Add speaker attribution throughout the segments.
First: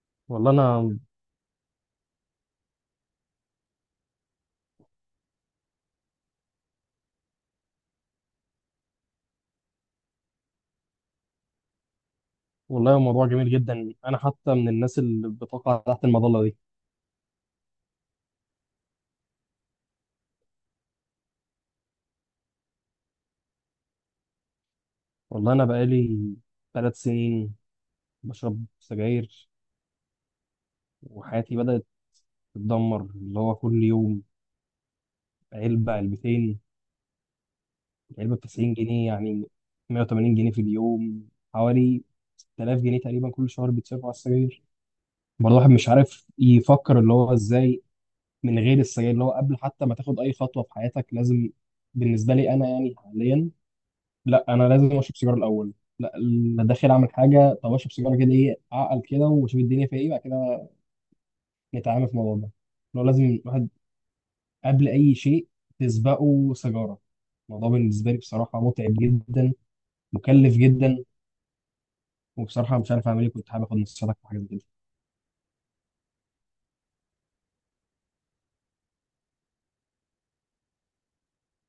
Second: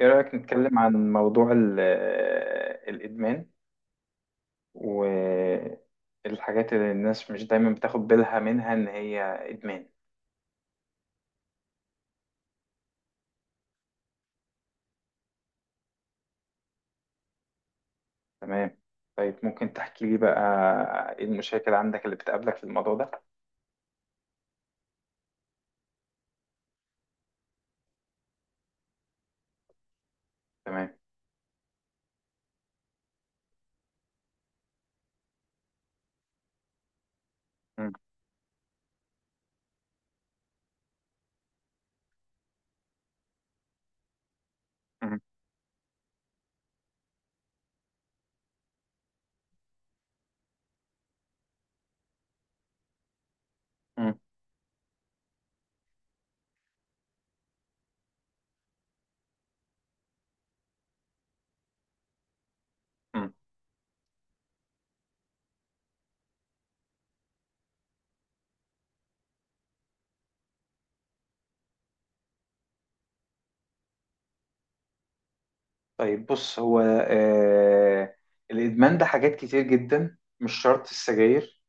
Speaker 1: إيه رأيك
Speaker 2: والله
Speaker 1: نتكلم
Speaker 2: انا
Speaker 1: عن موضوع الإدمان والحاجات اللي الناس مش دايما بتاخد بالها منها إن هي إدمان.
Speaker 2: والله الموضوع جميل جدا، انا حتى من الناس اللي بتقع تحت المظله دي.
Speaker 1: تمام. طيب، ممكن تحكي لي بقى إيه المشاكل عندك اللي بتقابلك في الموضوع ده؟
Speaker 2: والله انا بقالي 3 سنين بشرب سجاير،
Speaker 1: تمام.
Speaker 2: وحياتي بدات تتدمر، اللي هو كل يوم علبه علبتين،
Speaker 1: مم.
Speaker 2: علبه ب 90 جنيه، يعني 180 جنيه في اليوم، حوالي 6000 جنيه تقريبا كل شهر بيتصرفوا على السجاير.
Speaker 1: مم.
Speaker 2: برضه الواحد مش عارف يفكر اللي هو ازاي من غير السجاير، اللي هو قبل حتى ما تاخد اي خطوه في حياتك لازم، بالنسبه لي انا يعني حاليا،
Speaker 1: مم.
Speaker 2: لا انا لازم اشرب سيجاره الاول، لا انا داخل اعمل حاجه طب اشرب سيجاره كده، ايه اعقل كده واشوف الدنيا فيها ايه بعد كده نتعامل في الموضوع ده. لو لازم
Speaker 1: مم.
Speaker 2: الواحد قبل اي شيء تسبقه سيجاره. الموضوع بالنسبه لي بصراحه متعب جدا، مكلف جدا، وبصراحه مش عارف اعمل ايه، كنت حابب اخد نصيحتك في حاجه زي كده.
Speaker 1: طيب بص هو الإدمان ده حاجات كتير جدا، مش شرط السجاير.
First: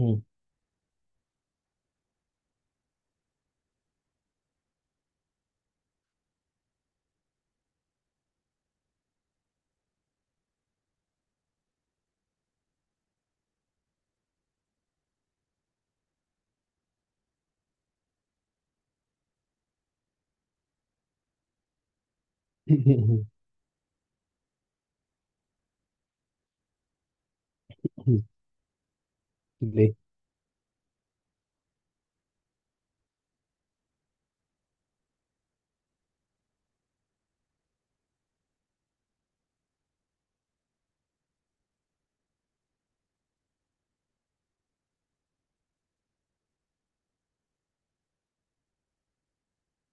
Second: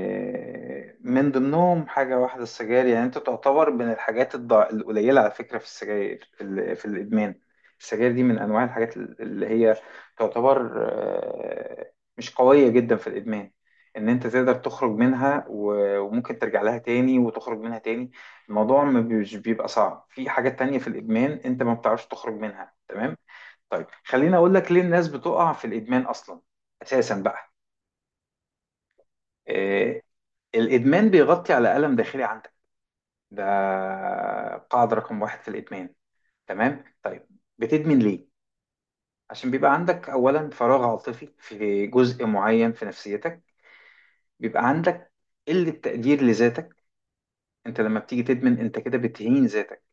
Speaker 2: مم.
Speaker 1: من ضمنهم حاجة واحدة السجاير، يعني أنت تعتبر من الحاجات القليلة على فكرة في السجاير في الإدمان. السجاير دي من أنواع الحاجات اللي هي تعتبر مش قوية جدا في الإدمان. إن أنت تقدر تخرج منها وممكن ترجع لها تاني وتخرج منها تاني. الموضوع ما بيش- بيبقى صعب في حاجات تانية في الإدمان أنت ما بتعرفش تخرج منها. تمام. طيب، خليني أقول لك ليه الناس بتقع في الإدمان أصلا، أساسا بقى.
Speaker 2: ليه؟
Speaker 1: آه، الإدمان بيغطي على ألم داخلي عندك. ده قاعدة رقم واحد في الإدمان. تمام. طيب، بتدمن ليه؟ عشان بيبقى عندك أولا فراغ عاطفي في جزء معين في نفسيتك، بيبقى عندك قلة تقدير لذاتك. أنت لما بتيجي تدمن، أنت كده بتهين ذاتك.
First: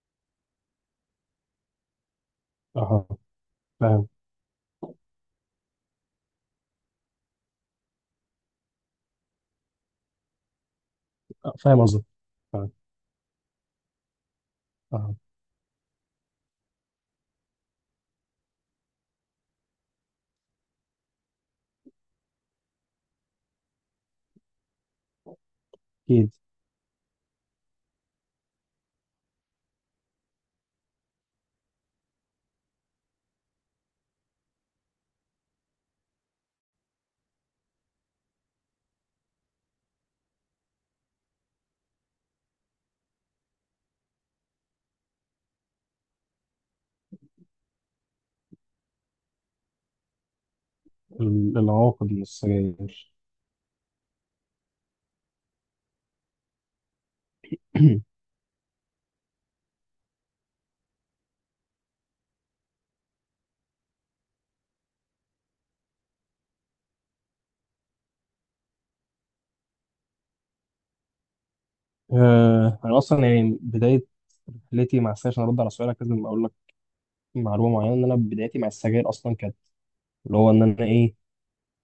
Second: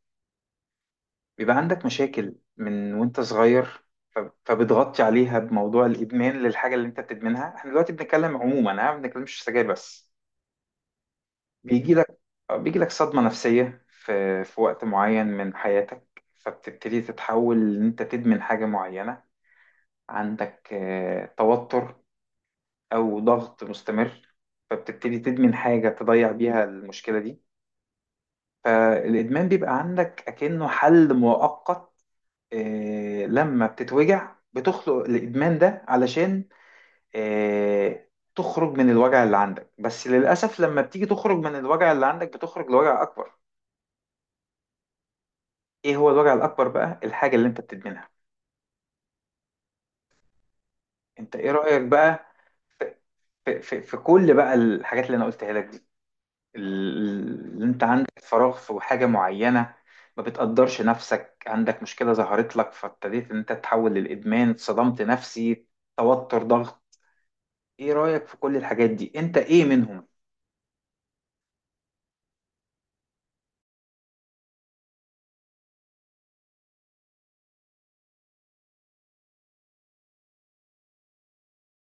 Speaker 1: بيبقى عندك مشاكل من
Speaker 2: اه،
Speaker 1: وأنت صغير،
Speaker 2: فاهم.
Speaker 1: ف- فبتغطي عليها بموضوع الإدمان للحاجة اللي أنت بتدمنها. احنا دلوقتي بنتكلم عموما، ها، ما بنتكلمش سجاير بس.
Speaker 2: آه، فاهم
Speaker 1: بيجي
Speaker 2: قصدك.
Speaker 1: لك
Speaker 2: فاهم،
Speaker 1: بيجي لك صدمة نفسية في وقت
Speaker 2: اه.
Speaker 1: معين من حياتك، فبتبتدي تتحول إن أنت تدمن حاجة معينة. عندك توتر أو ضغط مستمر، فبتبتدي تدمن حاجة
Speaker 2: اكيد.
Speaker 1: تضيع بيها المشكلة دي. فالإدمان بيبقى عندك أكنه حل مؤقت. لما بتتوجع بتخلق الإدمان ده علشان آه، تخرج من الوجع اللي عندك، بس للأسف لما بتيجي تخرج من الوجع اللي عندك بتخرج لوجع أكبر. ايه هو الوجع الاكبر بقى؟ الحاجه اللي انت بتدمنها. انت ايه رايك
Speaker 2: العواقب من
Speaker 1: بقى في,
Speaker 2: السجاير.
Speaker 1: في كل بقى الحاجات اللي انا قلتها لك دي، اللي انت عندك فراغ في حاجه معينه، ما بتقدرش نفسك، عندك مشكله ظهرت لك فابتديت ان انت تحول للادمان، صدمت نفسي، توتر، ضغط. ايه رايك في كل الحاجات دي؟ انت ايه منهم؟
Speaker 2: انا اصلا يعني بدايه رحلتي مع السجاير، عشان ارد على سؤالك لازم اقول لك معلومه معينه، ان انا بدايتي مع السجاير اصلا كانت اللي هو ان انا ايه،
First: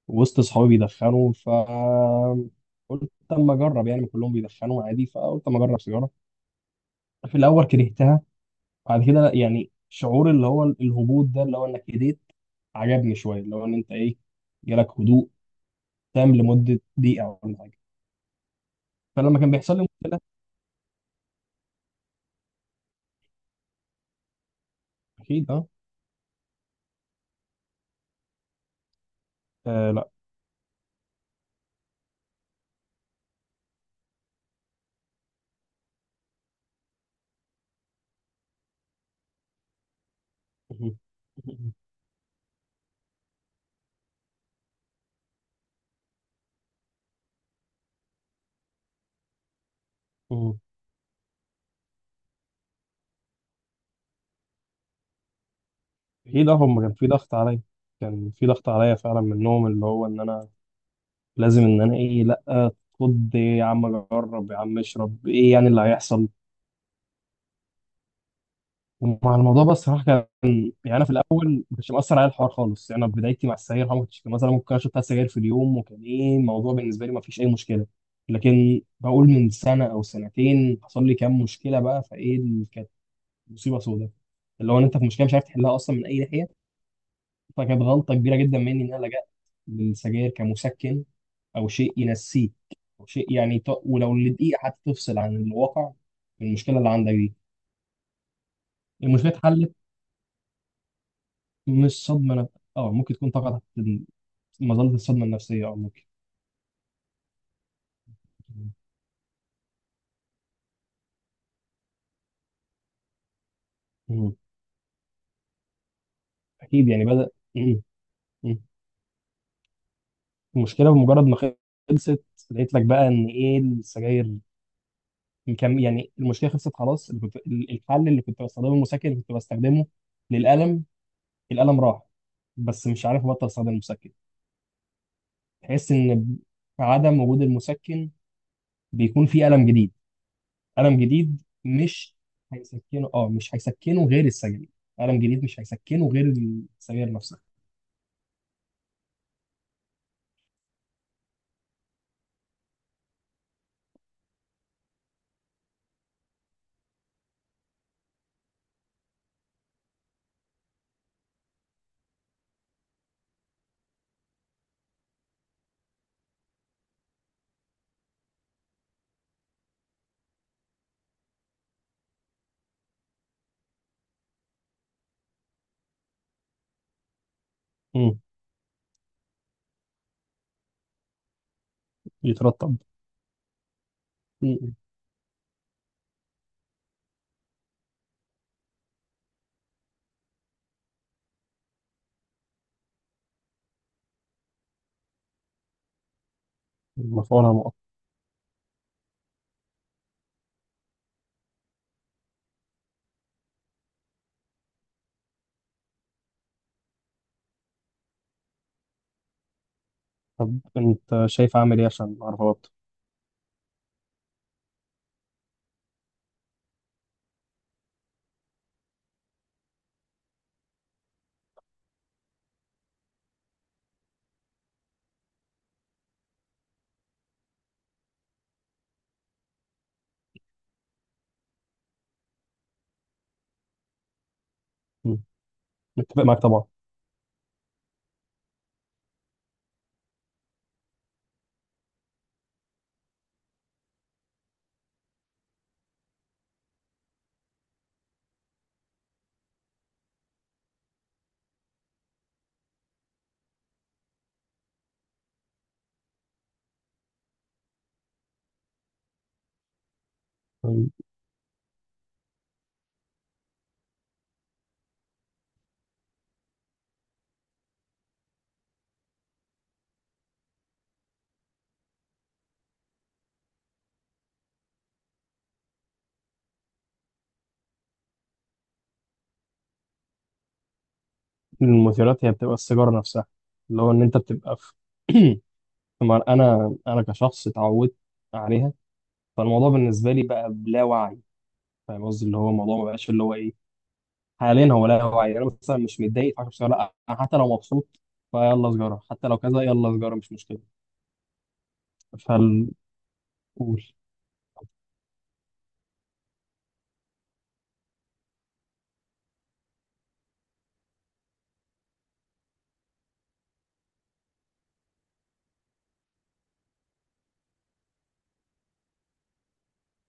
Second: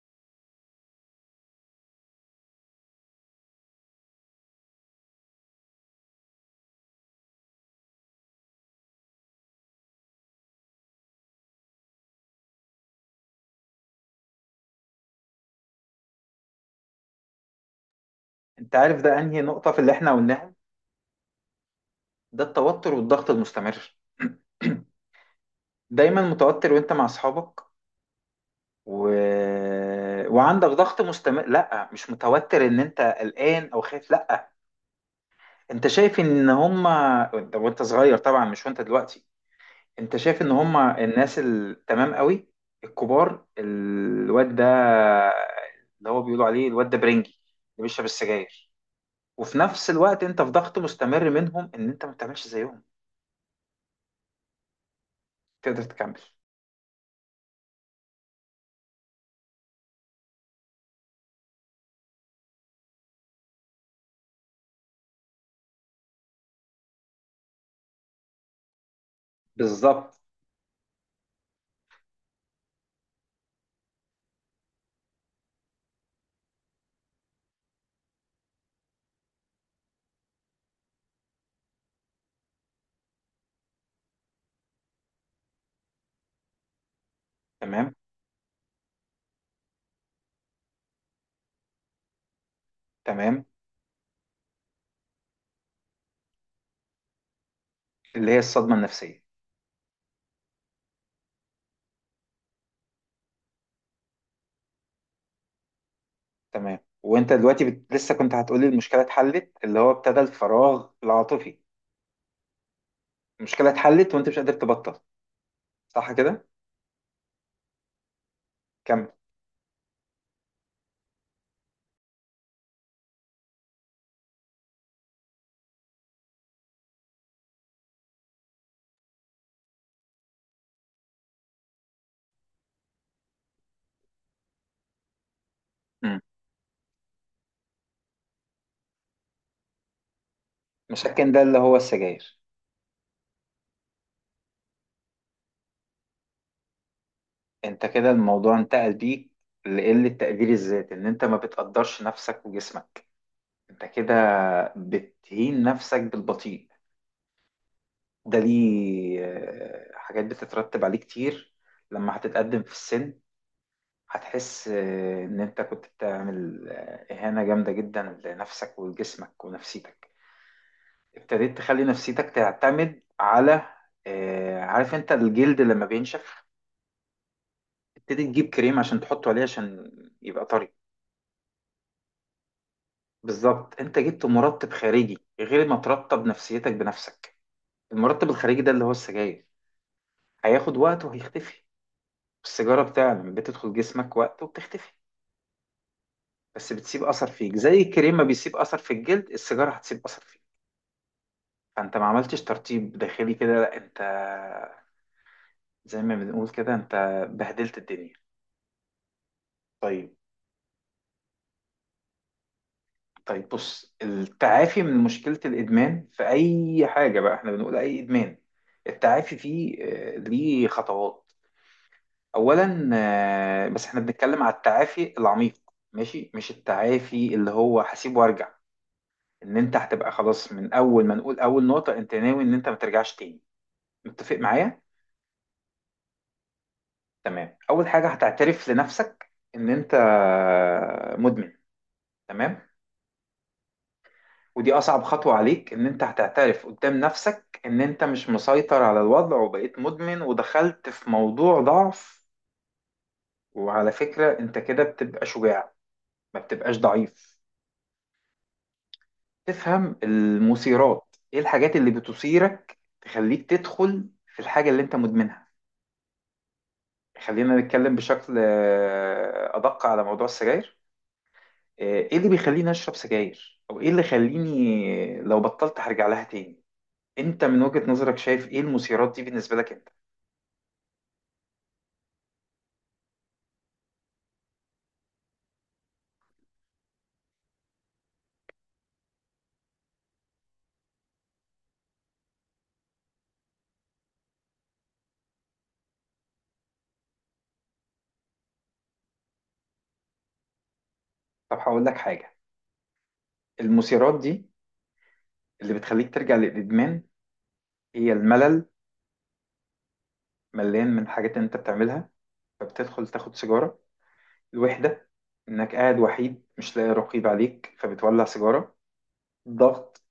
Speaker 2: وسط صحابي بيدخنوا، قلت اما اجرب، يعني كلهم بيدخنوا عادي، فقلت اما اجرب سيجاره. في الاول كرهتها، بعد كده لا يعني شعور اللي هو الهبوط ده اللي هو انك هديت عجبني شويه، اللي هو ان انت ايه، جالك هدوء تام لمده دقيقه ولا حاجه.
Speaker 1: انت عارف ده انهي
Speaker 2: فلما كان
Speaker 1: نقطه في
Speaker 2: بيحصل لي
Speaker 1: اللي احنا
Speaker 2: مشكله.
Speaker 1: قلناهم؟ ده التوتر والضغط المستمر.
Speaker 2: اكيد، اه.
Speaker 1: دايما متوتر وانت مع اصحابك و...
Speaker 2: لا.
Speaker 1: وعندك ضغط مستمر. لا مش متوتر ان انت قلقان او خايف، لا. انت شايف ان هما وانت صغير طبعا، مش وانت دلوقتي. انت شايف ان هما الناس التمام قوي، الكبار، الواد ده اللي هو بيقولوا عليه الواد ده برنجي، اللي بيشرب السجاير. وفي نفس الوقت انت في ضغط مستمر منهم ان انت ما بتعملش زيهم. تقدر تكمل؟
Speaker 2: اكيد، اه، هم كان في ضغط عليا، كان في ضغط عليا فعلا منهم، اللي هو ان انا لازم ان انا ايه، لا، خد إيه يا عم، جرب يا عم، اشرب، ايه يعني اللي هيحصل. ومع الموضوع بقى الصراحه
Speaker 1: بالظبط.
Speaker 2: كان، يعني انا في الاول ما كانش مأثر عليا الحوار خالص، يعني انا في بدايتي مع السجاير ما كنتش مثلا ممكن اشرب ثلاث سجاير في اليوم، وكان ايه الموضوع بالنسبه لي، ما فيش اي مشكله، لكن بقول من سنه او سنتين حصل لي كام مشكله بقى، فايه اللي كانت مصيبه سوداء، اللي هو ان انت في مشكله مش عارف تحلها اصلا من اي ناحيه، فكانت
Speaker 1: تمام،
Speaker 2: غلطة كبيرة جدا مني إن أنا لجأت للسجاير كمسكن، أو شيء ينسيك، أو شيء
Speaker 1: تمام،
Speaker 2: يعني ولو لدقيقة حتى تفصل عن الواقع من المشكلة اللي عندك دي.
Speaker 1: اللي هي الصدمة النفسية.
Speaker 2: المشكلة اتحلت، مش صدمة أه ممكن تكون طبعا تحت مظلة الصدمة النفسية، أه ممكن.
Speaker 1: تمام. وانت دلوقتي لسه كنت هتقولي المشكله اتحلت، اللي هو ابتدى الفراغ العاطفي. المشكله اتحلت وانت مش
Speaker 2: مم.
Speaker 1: قادر تبطل، صح كده؟
Speaker 2: أكيد يعني بدأ. مم. مم.
Speaker 1: كمل.
Speaker 2: المشكلة بمجرد ما خلصت، لقيت لك بقى إن إيه، السجاير كم يعني، المشكلة خلصت خلاص، اللي الحل اللي كنت بستخدمه، المسكن اللي كنت بستخدمه للألم، الألم راح، بس مش عارف أبطل أستخدم المسكن. تحس
Speaker 1: مم.
Speaker 2: إن عدم وجود المسكن بيكون فيه ألم جديد، ألم
Speaker 1: مشاكل، ده
Speaker 2: جديد
Speaker 1: اللي هو
Speaker 2: مش
Speaker 1: السجاير.
Speaker 2: هيسكنه، أه مش هيسكنه غير السجاير، ألم جديد مش هيسكنه غير السجاير نفسها.
Speaker 1: انت كده الموضوع انتقل بيك لقله تقدير الذات، ان انت ما بتقدرش نفسك وجسمك، انت كده بتهين نفسك بالبطيء. ده ليه حاجات بتترتب عليه كتير. لما هتتقدم في السن هتحس إن أنت كنت بتعمل إهانة جامدة جدا لنفسك ولجسمك ونفسيتك. ابتديت تخلي نفسيتك تعتمد على، عارف أنت الجلد لما بينشف،
Speaker 2: امم
Speaker 1: ابتدي تجيب كريم عشان تحطه عليه عشان يبقى طري.
Speaker 2: يترطب.
Speaker 1: بالظبط. أنت جبت مرطب
Speaker 2: امم
Speaker 1: خارجي غير ما ترطب نفسيتك بنفسك. المرطب الخارجي ده اللي هو السجاير، هياخد وقت وهيختفي. السيجارة بتاع، لما بتدخل جسمك وقت وبتختفي. بس بتسيب أثر فيك،
Speaker 2: مفعولها نقط.
Speaker 1: زي الكريم ما بيسيب أثر في الجلد، السيجارة هتسيب أثر فيك. فانت ما عملتش ترتيب داخلي كده، لا انت زي ما بنقول كده، انت بهدلت الدنيا. طيب.
Speaker 2: طب أنت شايف أعمل إيه عشان أعرف أبطل؟
Speaker 1: طيب بص، التعافي من مشكلة الإدمان في أي حاجة، بقى احنا بنقول أي إدمان. التعافي فيه ليه خطوات. أولا، بس احنا بنتكلم على التعافي العميق، ماشي، مش التعافي اللي هو هسيب وارجع، ان انت هتبقى خلاص من اول ما نقول، اول نقطة، انت ناوي ان انت ما ترجعش تاني. متفق معايا؟
Speaker 2: امم متفق معاك طبعا.
Speaker 1: تمام. اول حاجه هتعترف لنفسك ان انت مدمن. تمام. ودي اصعب خطوه عليك، ان انت هتعترف قدام نفسك ان انت مش مسيطر على الوضع وبقيت مدمن ودخلت في موضوع ضعف. وعلى فكره، انت كده بتبقى شجاع، ما بتبقاش ضعيف. تفهم
Speaker 2: أمم،
Speaker 1: المثيرات، ايه الحاجات اللي بتثيرك تخليك تدخل في الحاجه اللي انت مدمنها. خلينا نتكلم بشكل ادق على موضوع السجاير. آه، ايه اللي بيخليني اشرب سجاير، او ايه اللي يخليني لو بطلت هرجع لها تاني؟ انت من وجهة نظرك شايف ايه المثيرات دي بالنسبة لك انت؟
Speaker 2: المثيرات هي بتبقى السيجارة نفسها، اللي هو إن أنت بتبقى في. طبعاً أنا كشخص اتعودت عليها، فالموضوع بالنسبة لي بقى بلا وعي، فاهم قصدي، اللي هو الموضوع ما بقاش اللي هو ايه حاليا، هو لا هو يعني انا مثلا مش متضايق فعشان سجارة، لا انا حتى لو مبسوط فيلا سجارة، حتى لو كذا يلا سجارة، مش مشكلة.
Speaker 1: طب هقول لك حاجة.
Speaker 2: فال قول.
Speaker 1: المثيرات دي اللي بتخليك ترجع للادمان هي الملل، مليان من حاجات انت بتعملها فبتدخل تاخد سيجارة. الوحدة، انك قاعد وحيد مش لاقي رقيب عليك فبتولع سيجارة. ضغط،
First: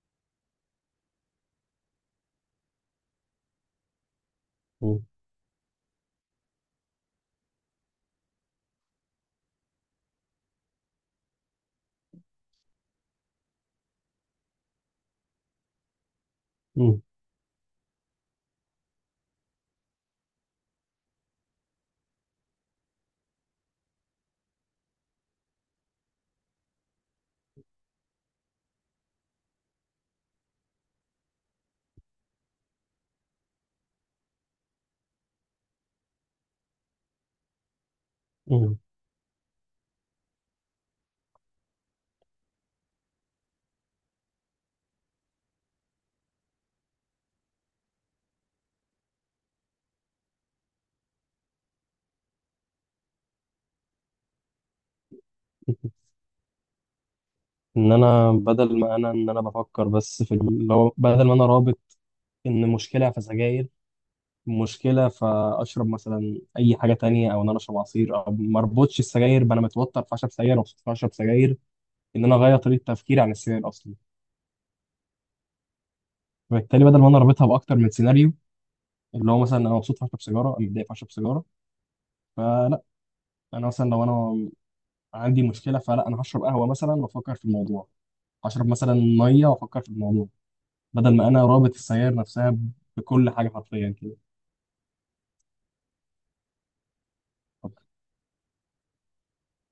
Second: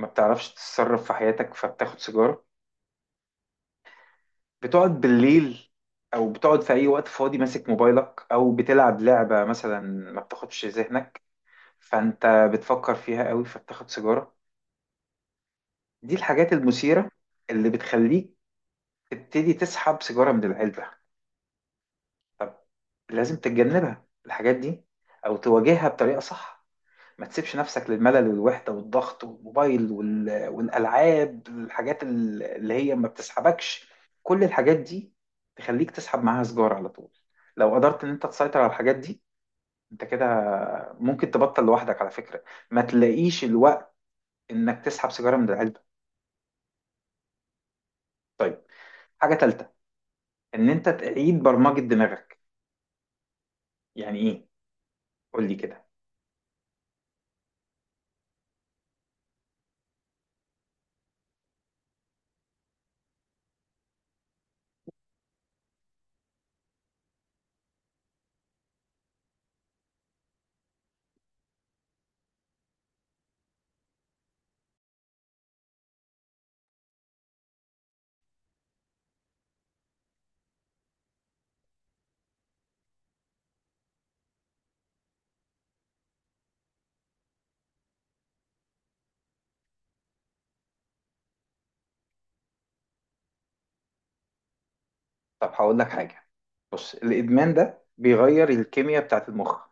Speaker 1: ما بتعرفش تتصرف في حياتك فبتاخد سيجارة. بتقعد
Speaker 2: قول.
Speaker 1: بالليل، او بتقعد في اي وقت فاضي ماسك موبايلك او بتلعب لعبة مثلا، ما بتاخدش ذهنك، فانت بتفكر فيها قوي فبتاخد سيجارة. دي الحاجات
Speaker 2: مم.
Speaker 1: المثيرة اللي بتخليك تبتدي تسحب سيجارة من العلبة. لازم تتجنبها الحاجات دي او تواجهها بطريقة صح. ما تسيبش نفسك للملل والوحدة والضغط والموبايل والألعاب، الحاجات اللي هي ما بتسحبكش. كل الحاجات دي تخليك تسحب معاها سجارة على طول. لو قدرت ان انت تسيطر على
Speaker 2: مم.
Speaker 1: الحاجات دي، انت كده ممكن تبطل لوحدك على فكرة، ما تلاقيش الوقت انك تسحب سيجارة من العلبة. طيب، حاجة تالتة، ان انت تعيد برمجة دماغك. يعني ايه؟ قول لي كده.
Speaker 2: ان انا بدل ما انا ان انا بفكر بس في اللي هو بدل ما انا رابط ان مشكلة فسجاير، مشكلة فاشرب مثلا اي حاجة تانية، او ان انا اشرب عصير، او ما اربطش السجاير بأنا متوتر فاشرب سجاير، مبسوط فاشرب سجاير، ان انا اغير طريقة تفكيري عن السجاير اصلا، فبالتالي بدل ما انا رابطها باكتر من سيناريو، اللي هو مثلا انا مبسوط فاشرب سيجاره، انا متضايق فاشرب سيجاره، فلا انا مثلا لو انا عندي مشكله، فلا انا هشرب قهوه مثلا وافكر في الموضوع، هشرب مثلا ميه وافكر في الموضوع، بدل ما انا رابط السجاير نفسها بكل حاجه حرفيا كده.
Speaker 1: طب هقول لك حاجة. بص الإدمان
Speaker 2: طب.
Speaker 1: ده بيغير الكيمياء بتاعت المخ.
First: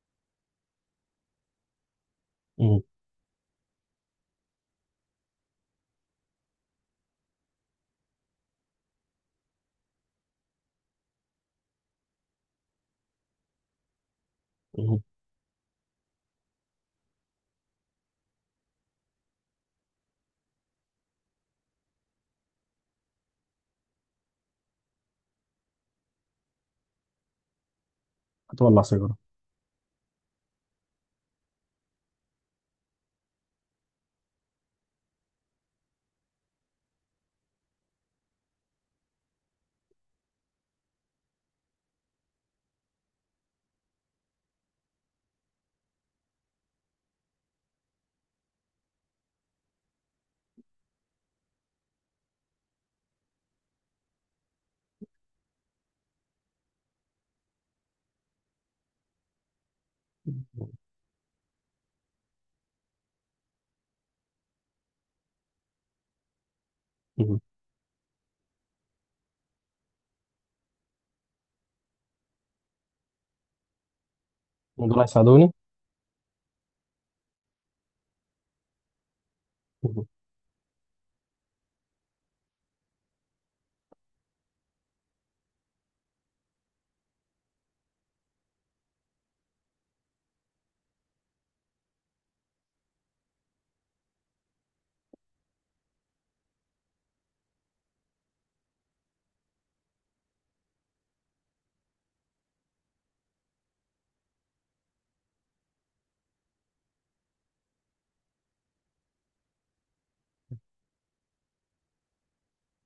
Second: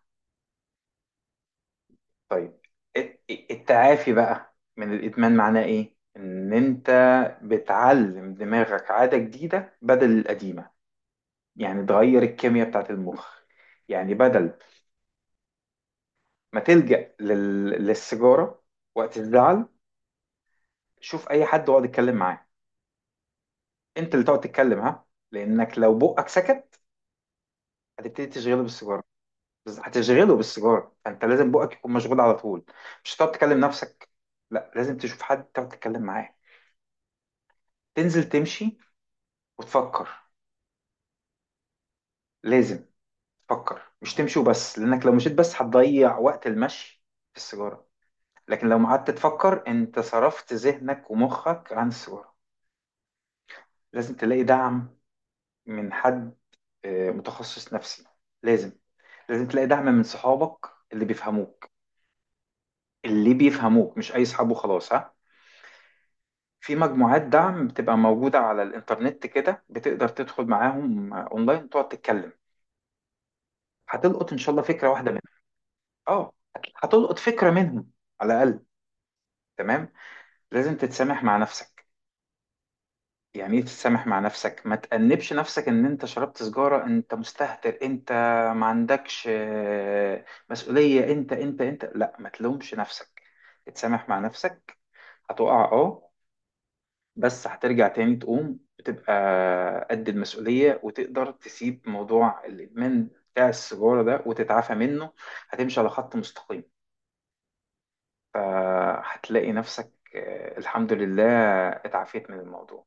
Speaker 1: طيب.
Speaker 2: مم.
Speaker 1: الت- التعافي بقى من الإدمان معناه إيه؟ إن أنت بتعلم دماغك عادة جديدة بدل القديمة. يعني تغير الكيمياء بتاعت المخ. يعني بدل
Speaker 2: مم.
Speaker 1: ما تلجأ للسيجارة وقت الزعل، شوف أي حد واقعد اتكلم معاه. أنت اللي تقعد تتكلم، ها. لأنك لو بقك سكت هتبتدي تشغله
Speaker 2: هتولع
Speaker 1: بالسيجارة.
Speaker 2: سيجاره.
Speaker 1: بس هتشغله بالسيجارة، فأنت لازم بقك يكون مشغول على طول. مش هتقعد تكلم نفسك، لا لازم تشوف حد تقعد تتكلم معاه. تنزل تمشي وتفكر. لازم تفكر، مش تمشي وبس، لانك لو مشيت بس هتضيع وقت المشي في السيجاره. لكن لو قعدت تفكر انت صرفت ذهنك ومخك عن السيجاره. لازم تلاقي دعم من حد متخصص نفسي. لازم، لازم تلاقي دعم من صحابك اللي بيفهموك، اللي بيفهموك مش اي صحاب وخلاص، ها. في مجموعات
Speaker 2: مم.
Speaker 1: دعم بتبقى موجودة على الإنترنت كده، بتقدر تدخل معاهم أونلاين وتقعد تتكلم. هتلقط إن شاء الله فكرة
Speaker 2: دول
Speaker 1: واحدة منهم.
Speaker 2: هيساعدوني؟
Speaker 1: أه، هتلقط فكرة منهم على الأقل. تمام. لازم تتسامح مع نفسك. يعني ايه تتسامح مع نفسك؟ ما تأنبش نفسك ان انت شربت سجارة، انت مستهتر، انت ما عندكش مسؤولية، انت لا ما تلومش نفسك. تتسامح مع نفسك. هتقع، اه، بس هترجع تاني تقوم بتبقى قد المسؤولية وتقدر تسيب موضوع الإدمان بتاع السجارة ده وتتعافى منه. هتمشي على خط مستقيم، فهتلاقي نفسك الحمد لله اتعافيت من الموضوع.